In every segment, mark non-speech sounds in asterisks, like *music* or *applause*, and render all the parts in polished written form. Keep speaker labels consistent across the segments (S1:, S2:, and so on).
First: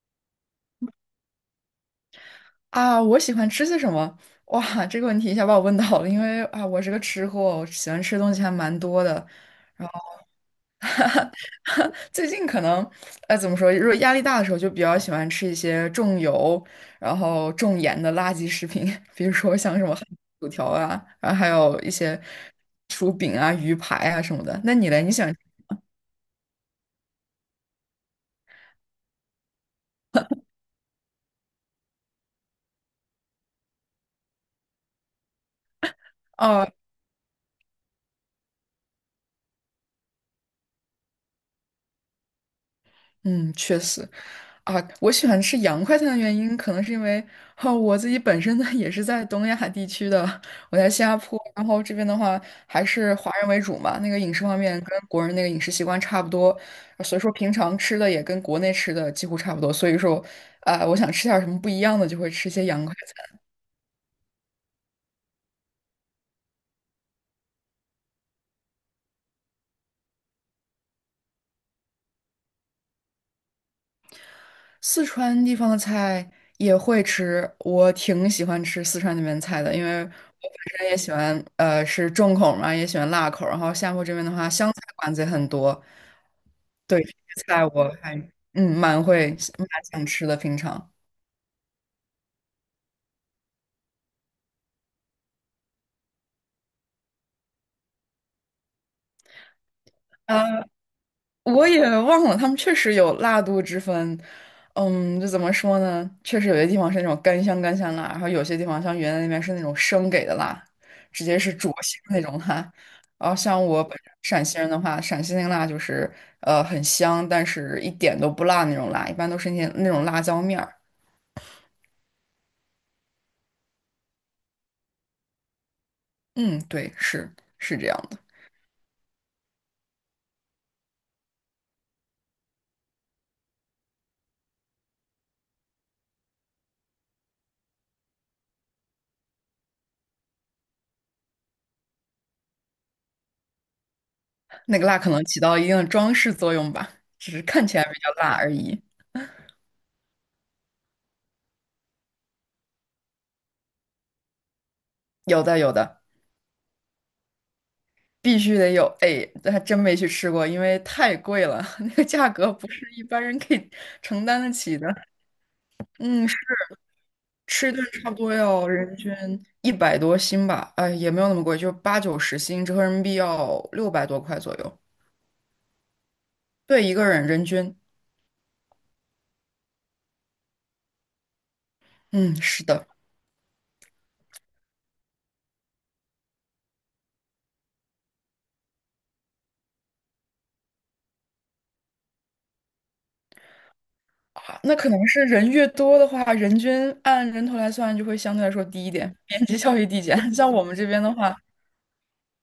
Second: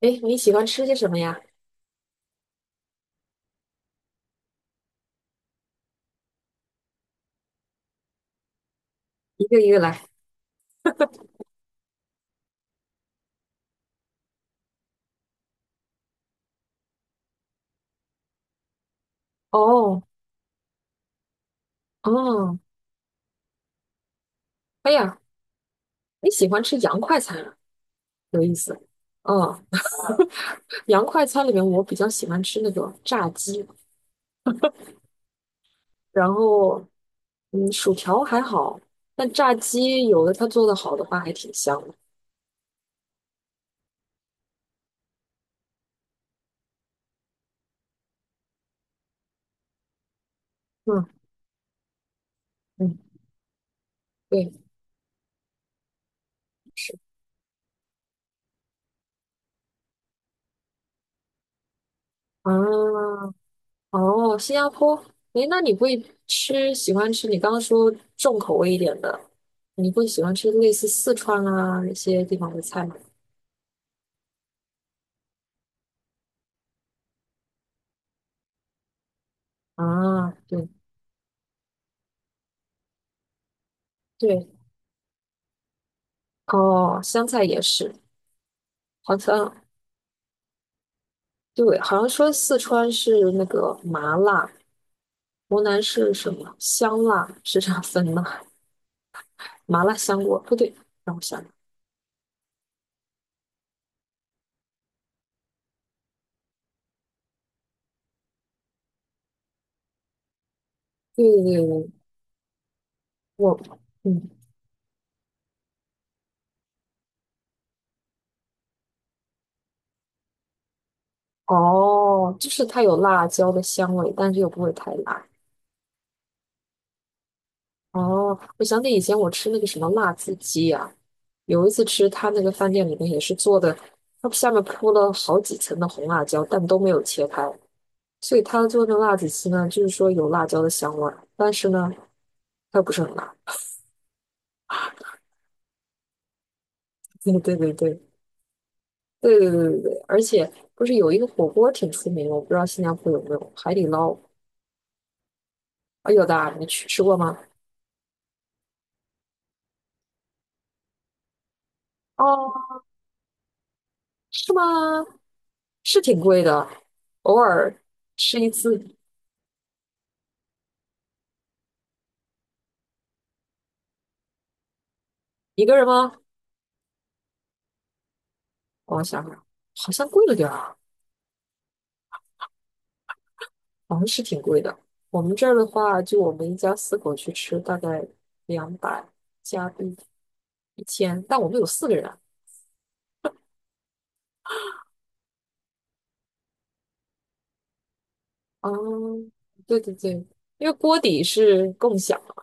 S1: 诶，你喜欢吃些什么呀？
S2: 啊，我喜欢吃些什么？哇，这个问题一下把我问到了，因为啊，我是个吃货，我喜欢吃的东西还蛮多的。
S1: 一个一个
S2: 然
S1: 来。
S2: 后 *laughs* 最近可能，怎么说？如果压力大的时候，就比较喜欢吃一些重油、然后重盐的垃圾食品，*laughs* 比如说像什么
S1: 哦，
S2: 汉堡薯条啊，然后还有一些
S1: 哦，
S2: 薯饼啊、鱼排啊什么的。那你
S1: 哎
S2: 嘞？你
S1: 呀，
S2: 喜欢？
S1: 你喜欢吃洋快餐啊，有意思。哦，洋快餐里面我比较喜欢吃那个炸鸡，然
S2: 哦，
S1: 后薯条还好，但炸鸡有的它做的好的话还挺香的。
S2: 嗯，确实。啊，我喜欢吃洋快餐的原因，可能是因为哦，我自己本身呢也是在东亚地区的，我在新
S1: 嗯
S2: 加坡，然后这边的话还
S1: 嗯，
S2: 是华人为主嘛，那个饮食
S1: 对，
S2: 方面跟国人那个饮食习惯差不多，
S1: 是
S2: 所以说平常吃的也跟国内吃的几乎差不多，所以说，啊，我想吃点儿什么不一样的，就会吃一些洋快
S1: 啊，
S2: 餐。
S1: 哦，新加坡。诶，那你会吃喜欢吃你刚刚说重口味一点的，你会喜欢吃类似四川啊那些地方的菜吗？
S2: 四川地方的菜也会吃，我挺喜欢吃四川那边菜的，因为我
S1: 啊，对，
S2: 本身也喜欢，是重口嘛，也喜欢辣口。然后厦门这边的
S1: 对，
S2: 话，湘菜馆子也很多，
S1: 哦，
S2: 对，这
S1: 香
S2: 些
S1: 菜也
S2: 菜我
S1: 是，
S2: 还蛮
S1: 好
S2: 会
S1: 像
S2: 蛮想吃的，平常。
S1: 对。好像说四川是那个麻辣，湖南是什么香辣，是这样分的。麻辣香锅不
S2: 呃
S1: 对，让我想想。
S2: 我也忘了，他们确实有辣度之分。嗯，就怎么说呢？确实有些地方是那种干香干香辣，然后有些地方像云南那边是那种生给的辣，
S1: 对
S2: 直接是
S1: 对
S2: 灼
S1: 对，
S2: 心的那种辣。然后
S1: 我
S2: 像我本身
S1: 嗯，
S2: 陕西人的话，陕西那个辣就是很香，但是一点都不辣那种辣，一般都是那种辣椒面儿。
S1: 哦，就是它有辣椒的香味，但是又不会太辣。
S2: 嗯，对，是，是这样的，
S1: 哦，我想起以前我吃那个什么辣子鸡啊，有一次吃他那个饭店里面也是做的，它下面铺了好几层的红辣椒，但都没有切开，所以它做的辣子鸡呢，就是说有辣椒的香味儿，但是呢，它又不是很辣。
S2: 那个辣可
S1: *laughs*
S2: 能起到一定的装饰作用吧，只
S1: 对
S2: 是
S1: 对
S2: 看
S1: 对
S2: 起来比
S1: 对
S2: 较辣而已。
S1: 对对对对对，而且不是有一个火锅挺出名的，我不知道新加坡有没有海底捞。
S2: 有的，有的。
S1: 啊？有的啊，你去吃过吗？
S2: 必须得有，哎，这还真没去吃过，因为太贵了，*laughs* 那个价格不
S1: 哦，
S2: 是一般人可以承担得
S1: 是吗？
S2: 起的。
S1: 是挺
S2: 嗯，吃
S1: 贵的，偶
S2: 吃
S1: 尔
S2: 顿差不多
S1: 吃一
S2: 要人
S1: 次，
S2: 均一百多新吧，哎，也没有那么贵，就八九十新，折合人民币要六百多块左右。
S1: 一个人吗？
S2: 对，一个人人均，
S1: 我想想，好像贵了点儿啊，
S2: 嗯，是的，
S1: 好像是挺贵的。我们这儿的话，就我们一家四口去吃，大概200加币1000，但我们有四个人。
S2: 啊，那可能是人越多的话，人均按人头来算就会相对来说
S1: 哦，
S2: 低一点，边际效
S1: 对
S2: 益
S1: 对
S2: 递
S1: 对，
S2: 减。*laughs* 像我
S1: 因为
S2: 们这
S1: 锅
S2: 边的
S1: 底
S2: 话，
S1: 是共享嘛，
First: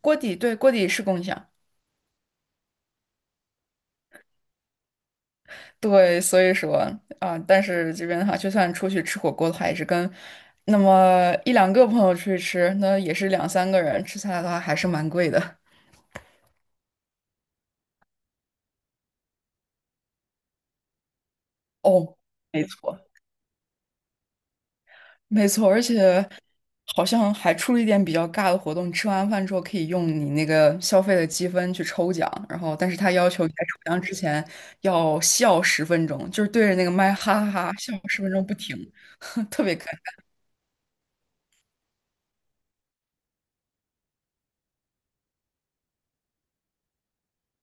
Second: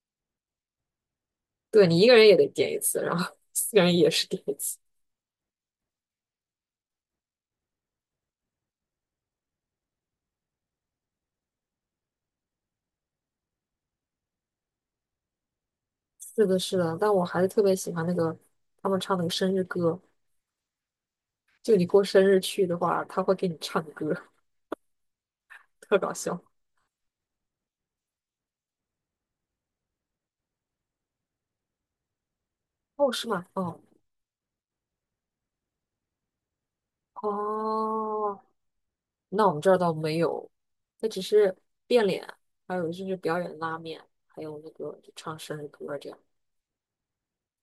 S2: 锅底，对，锅底是共享。
S1: 对你一个人也得点一次，然后 *laughs* 4个人也是点一次。
S2: 对，所以说啊，但是这边的话，就算出去吃火锅的话，也是跟那么一两个朋友出去吃，那也是两三个人吃下来的话，还是蛮贵的。
S1: 是的，是的，但我还是特别喜欢那个他们唱那个生日歌，就你过
S2: 哦，
S1: 生日
S2: 没
S1: 去的
S2: 错，
S1: 话，他会给你唱歌，
S2: 没错，而
S1: 特搞
S2: 且
S1: 笑。
S2: 好像还出了一点比较尬的活动，吃完饭之后可以用你那个消费的积分去抽奖，然后但是
S1: 哦，
S2: 他
S1: 是
S2: 要
S1: 吗？
S2: 求你在
S1: 哦
S2: 抽奖之前要笑十分钟，就是对着那个麦哈哈哈笑十分
S1: 哦，
S2: 钟不停，
S1: 那
S2: *laughs*
S1: 我们
S2: 特
S1: 这
S2: 别
S1: 儿
S2: 尴
S1: 倒
S2: 尬。
S1: 没有，那只是变脸，还有就是表演拉面，还有那个就唱生日歌这样。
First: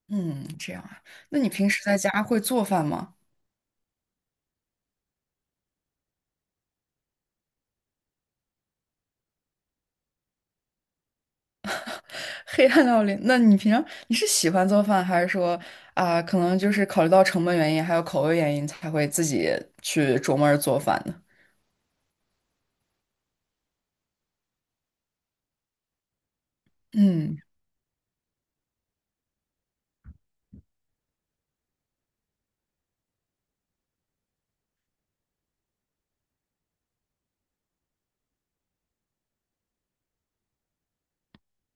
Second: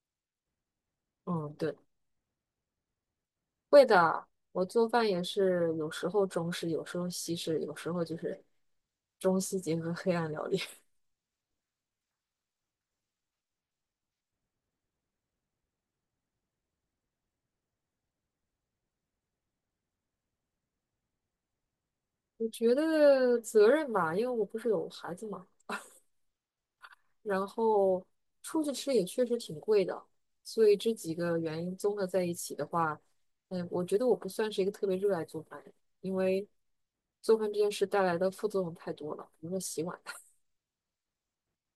S2: 嗯，这样啊，那你
S1: 嗯，
S2: 平
S1: 对。
S2: 时在家会做饭吗？
S1: 会的，我做饭也是有时候中式，有时候西式，有时候就是中西结合黑暗料理。*laughs*
S2: *laughs* 黑暗料理，那你平常你是喜欢做饭，还是说啊、可能就是考虑到成本原因，还有口味原因，才会自己去琢磨着做饭呢？
S1: 我觉得责任吧，因为我不是有孩子嘛，
S2: 嗯
S1: 然后出去吃也确实挺贵的，所以这几个原因综合在一起的话，我觉得我不算是一个特别热爱做饭的人，因为做饭这件事带来的副作用太多了，比如说洗碗。*laughs*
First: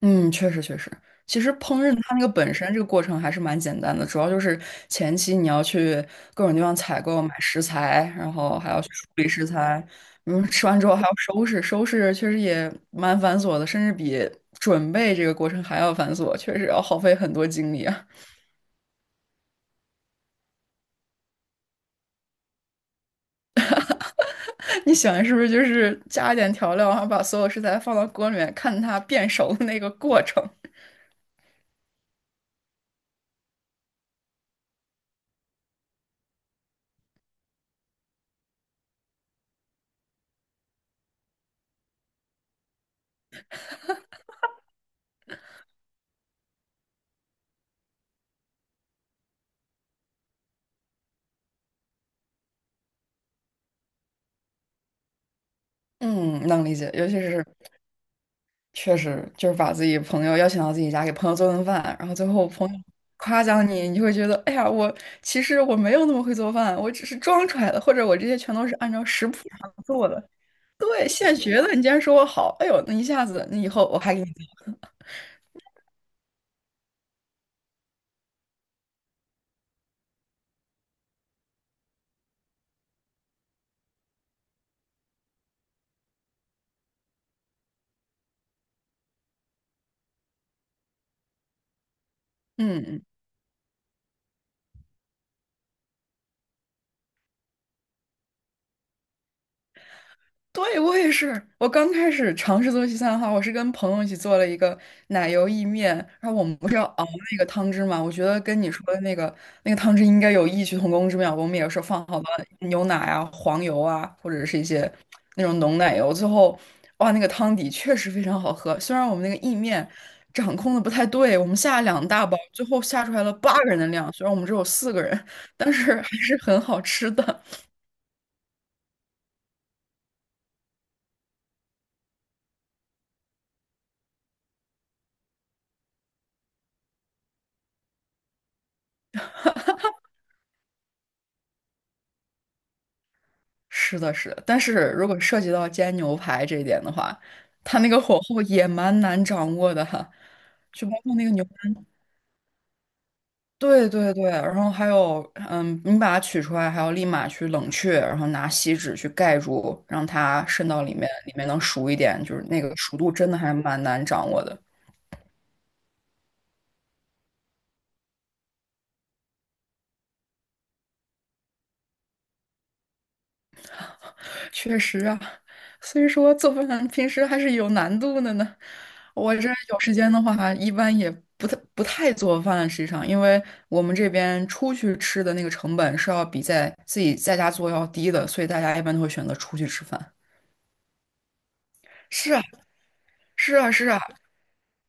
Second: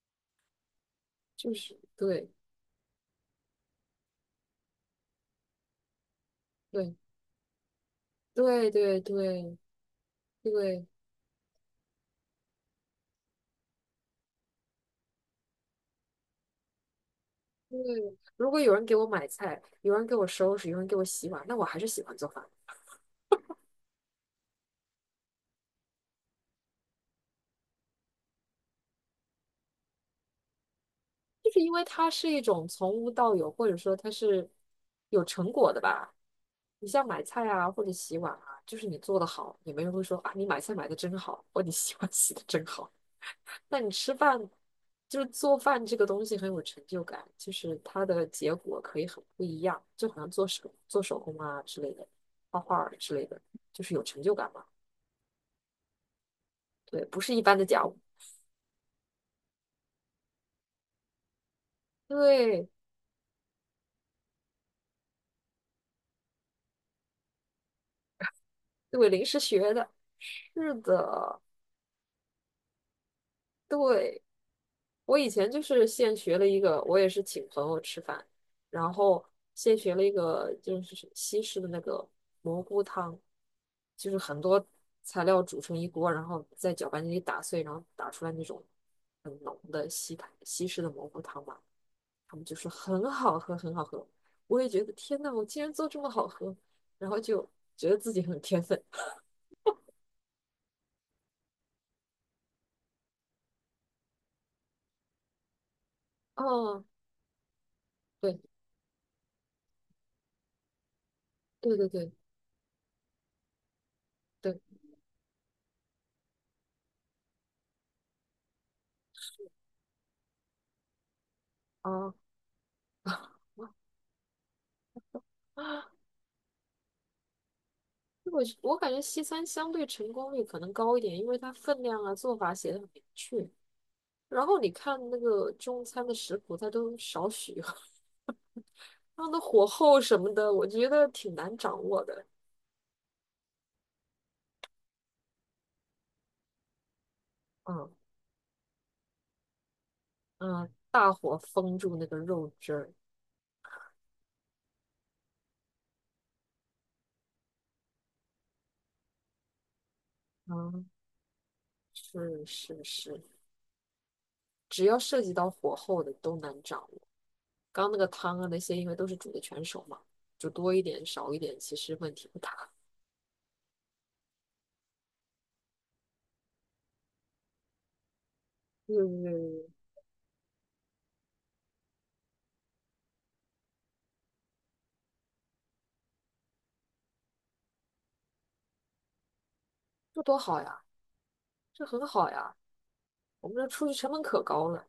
S2: 嗯，确实确实，其
S1: 就
S2: 实
S1: 是
S2: 烹饪它那个
S1: 对
S2: 本身这个过程还是蛮简单的，主要就是前期你要去各种地方采
S1: 对
S2: 购买食材，然后还
S1: 对
S2: 要去
S1: 对
S2: 处理食材，嗯，
S1: 对
S2: 吃完
S1: 对。
S2: 之后还要收拾，收拾确实也蛮繁琐的，甚至比准备这个过程还要繁琐，确实要耗费很多精
S1: 嗯，
S2: 力啊。
S1: 如果有人给我买菜，有人给我收拾，有人给我洗碗，那我还是喜欢做饭，
S2: 你喜欢是不是就是加一点调料，然后把所有食材放到锅里面，看它变熟的那个过程？
S1: 就是因为它是一种从无到有，或者说它是有成果的吧。你像买菜啊，或者洗碗啊，就是你做的好，也没人会说啊，你买菜买的真好，或你洗碗洗的真好。那你吃饭，就是做饭这个东西很有成就感，就是它的结果可以很不一样，就好像做手工啊之类的，画画儿之类的，就是有成就感嘛。
S2: 嗯，能理解，
S1: 对，
S2: 尤其
S1: 不是一
S2: 是
S1: 般的家务。
S2: 确实就是把自己朋友邀请到自己家，给朋友做顿饭，然后最后朋
S1: 对
S2: 友夸奖你，你就会觉得，哎呀，我其实我没有那么会做饭，我只是装出来的，或者我这些全都是按照
S1: 对，临
S2: 食谱
S1: 时学
S2: 上
S1: 的，
S2: 做的，
S1: 是
S2: 对，现
S1: 的。
S2: 学的。你竟然说我好，哎呦，那一下子，那以后我还给
S1: 对，
S2: 你做，
S1: 我以前就是现学了一个，我也是请朋友吃饭，然后现学了一个就是西式的那个蘑菇汤，就是很多材料煮成一锅，然后在搅拌机里打碎，然后打出来那种很浓的西塔西式的蘑菇汤嘛，他们就说
S2: 嗯。嗯
S1: 很好喝，很好喝。我也觉得天呐，我竟然做这么好喝，然后就觉得自己很天分。
S2: 对，我也是。我刚开始尝试做西餐的话，我是跟朋友一起做了一个奶油意面，然后我们不是
S1: 哦，
S2: 要熬那个汤汁嘛？我觉得
S1: 对
S2: 跟你说的那个那个汤汁应该有异曲同工之妙。我们也
S1: 对
S2: 是
S1: 对
S2: 放
S1: 对。
S2: 好了牛奶啊、黄油啊，或者是一
S1: 对
S2: 些那种浓奶油，最后哇，那个汤底确实非常好喝。虽然我们那个意面掌控的不太对，我们下了两
S1: 啊，
S2: 大包，最后下出来了八
S1: 啊！
S2: 个人的量，虽然我们只有4个人，但是
S1: *laughs*
S2: 还是很好吃的。
S1: 我感觉西餐相对成功率可能高一点，因为它分量啊、做法写的很明确。然后你看那个中餐的食谱，它都少许，*laughs* 它的火候什么的，我觉得挺难掌握的。
S2: 是的，是的，但是如果涉及到煎牛排这一点的话，它那
S1: 嗯
S2: 个火候也蛮难掌握的哈，
S1: 嗯，
S2: 就包
S1: 大
S2: 括那个
S1: 火
S2: 牛排，
S1: 封住那个肉汁儿。
S2: 对对对，然后还有，你把它取出来，还要立马去冷却，然后拿锡纸去盖住，让它渗到
S1: 嗯，
S2: 里面，里面能熟一点，就是
S1: 是
S2: 那个
S1: 是
S2: 熟度
S1: 是，
S2: 真的还蛮难掌握的。
S1: 只要涉及到火候的都难掌握。刚刚那个汤啊那些，因为都是煮的全熟嘛，煮多一点少一点，其实问题不大。
S2: 确实啊，所以说做饭平时还是有难度的呢。我这
S1: 嗯，
S2: 有时间的话，一般也不太做饭，实际上，因为我们这边出去吃的那个成本是要比在自己在家做要低的，所以大家一般都会选择出去吃饭。
S1: 这多好呀！这很好
S2: 是啊，
S1: 呀，我
S2: 是
S1: 们这
S2: 啊，
S1: 出
S2: 是
S1: 去
S2: 啊，
S1: 成本可高了。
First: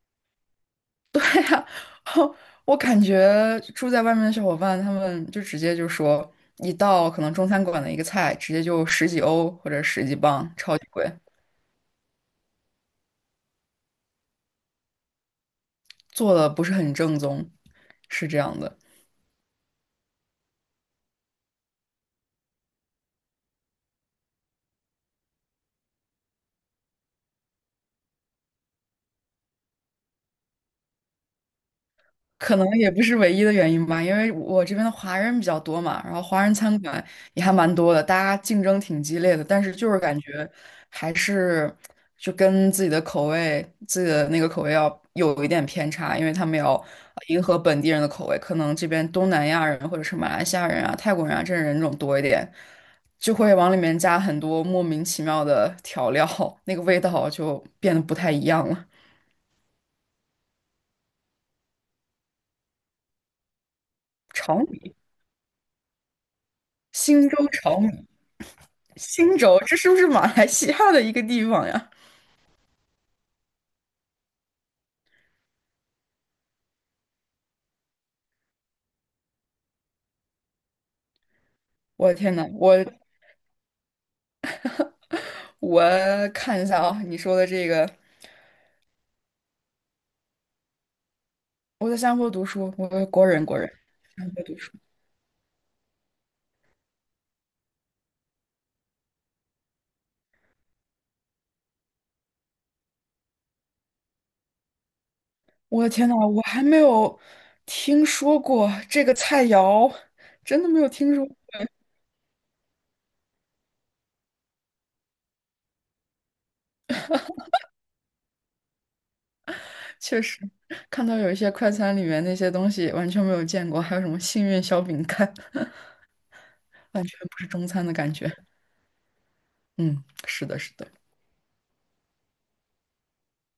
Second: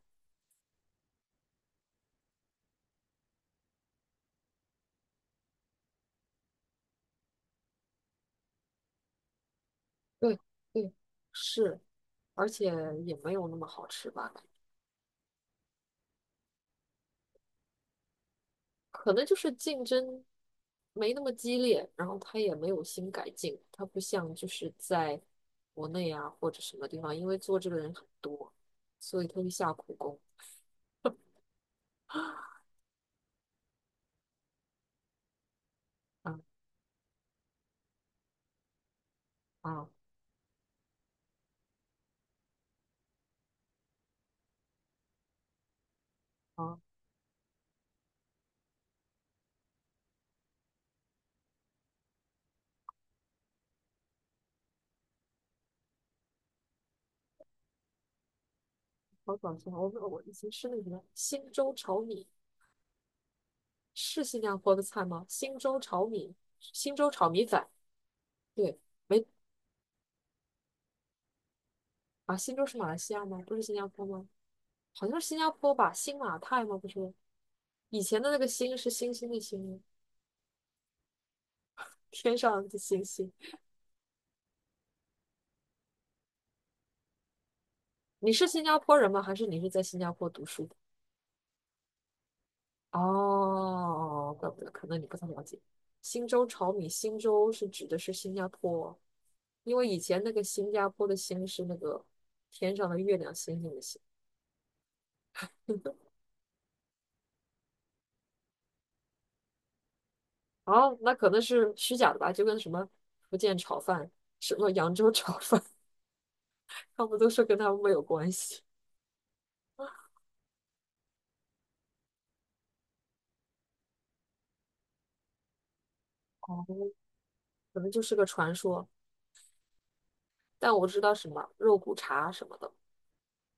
S2: *laughs* 我感觉住在外面的小伙伴，他们就直接就说一道可能中餐馆的一个菜，直接就十几欧或者十几
S1: 对
S2: 磅，超级
S1: 对，
S2: 贵，
S1: 是，而且也没有那么好吃吧？
S2: 做的不是很正宗，是这样的。
S1: 可能就是竞争没那么激烈，然后他也没有新改进，他不像就是在国内啊或者什么地方，因为做这个人很多，所以他会下苦功。啊
S2: 可能也不是唯一的原因吧，因为我这边的华人比较多嘛，然后华人餐馆也还蛮多的，大家竞争挺激烈的，但是
S1: 啊
S2: 就是感觉还是就跟自己的口味、自己的那个口味要有一点偏差，因为他们
S1: 啊！
S2: 要迎合本地人的口味，可能这边东南亚人或者是马来西亚人啊、泰国人啊这人种多一点，就会往里面加很多莫名其妙的调料，那个味道就变得不太一样了。
S1: 好搞笑！我以前吃那个什么新州炒米，是
S2: *laughs*
S1: 新加
S2: 炒
S1: 坡的
S2: 米，
S1: 菜吗？新州炒米，新州
S2: 新
S1: 炒
S2: 州
S1: 米粉，
S2: 炒米。
S1: 对，没。
S2: 新州，这是不是马来西亚的一个地方呀？
S1: 啊，新州是马来西亚吗？不是新加坡吗？好像是新加坡吧，新马泰吗？不是，以前的那个新是星星的星吗，
S2: 我的天
S1: 天
S2: 呐，
S1: 上
S2: 我
S1: 的星星。
S2: 我看一下啊，你说的这个，
S1: 你是新加坡人吗？还是你是在新加坡读书的？
S2: 我在新加坡读书，我是国人，国人，新加
S1: 哦，
S2: 坡
S1: 怪
S2: 读
S1: 不得，
S2: 书。
S1: 可能你不太了解。新州炒米，新州是指的是新加坡，因为以前那个新加坡的星是那个天上的月亮星星的星。
S2: 我的天呐，我还没有听说过这个菜肴，真的没有
S1: 哦，那
S2: 听说
S1: 可
S2: 过。
S1: 能是虚假的吧，就跟什么福建炒饭、什么扬州炒饭，*laughs* 他们都说跟他们没有关系。
S2: 确实，看到有一些快餐里面那些东西完全没有见过，还有什么幸运小饼干，*laughs*
S1: 哦，
S2: 完全不是中
S1: 可
S2: 餐
S1: 能
S2: 的
S1: 就
S2: 感
S1: 是个
S2: 觉。
S1: 传说，
S2: 嗯，是的，
S1: 但
S2: 是
S1: 我
S2: 的，
S1: 知道什么肉骨茶什么的。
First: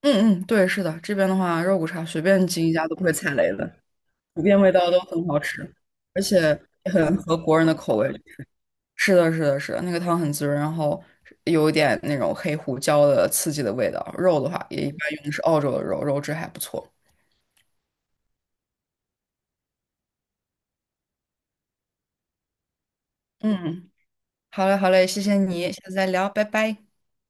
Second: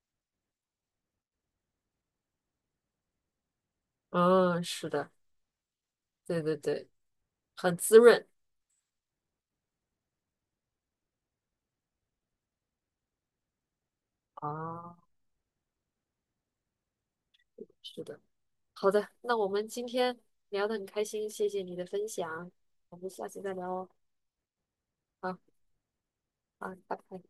S2: 嗯嗯，对，是的，这边的话，肉骨茶随便进一家都不会踩雷的。普遍
S1: 嗯，
S2: 味
S1: 是
S2: 道都
S1: 的，
S2: 很好吃，而且
S1: 对对对，
S2: 也很合国人的
S1: 很
S2: 口
S1: 滋
S2: 味。
S1: 润。
S2: 是的，是的，是的，那个汤很滋润，然后有一点那种黑胡椒的刺激的味道。肉的话，也一
S1: 啊，
S2: 般用的是澳洲的肉，肉质还不错。
S1: 是的。好的，那我们今天聊得很开心，谢谢你的分享，我们下次再聊哦。
S2: 嗯，好嘞，好嘞，谢谢
S1: 好，
S2: 你，下次再聊，拜
S1: 好，
S2: 拜。
S1: 拜拜。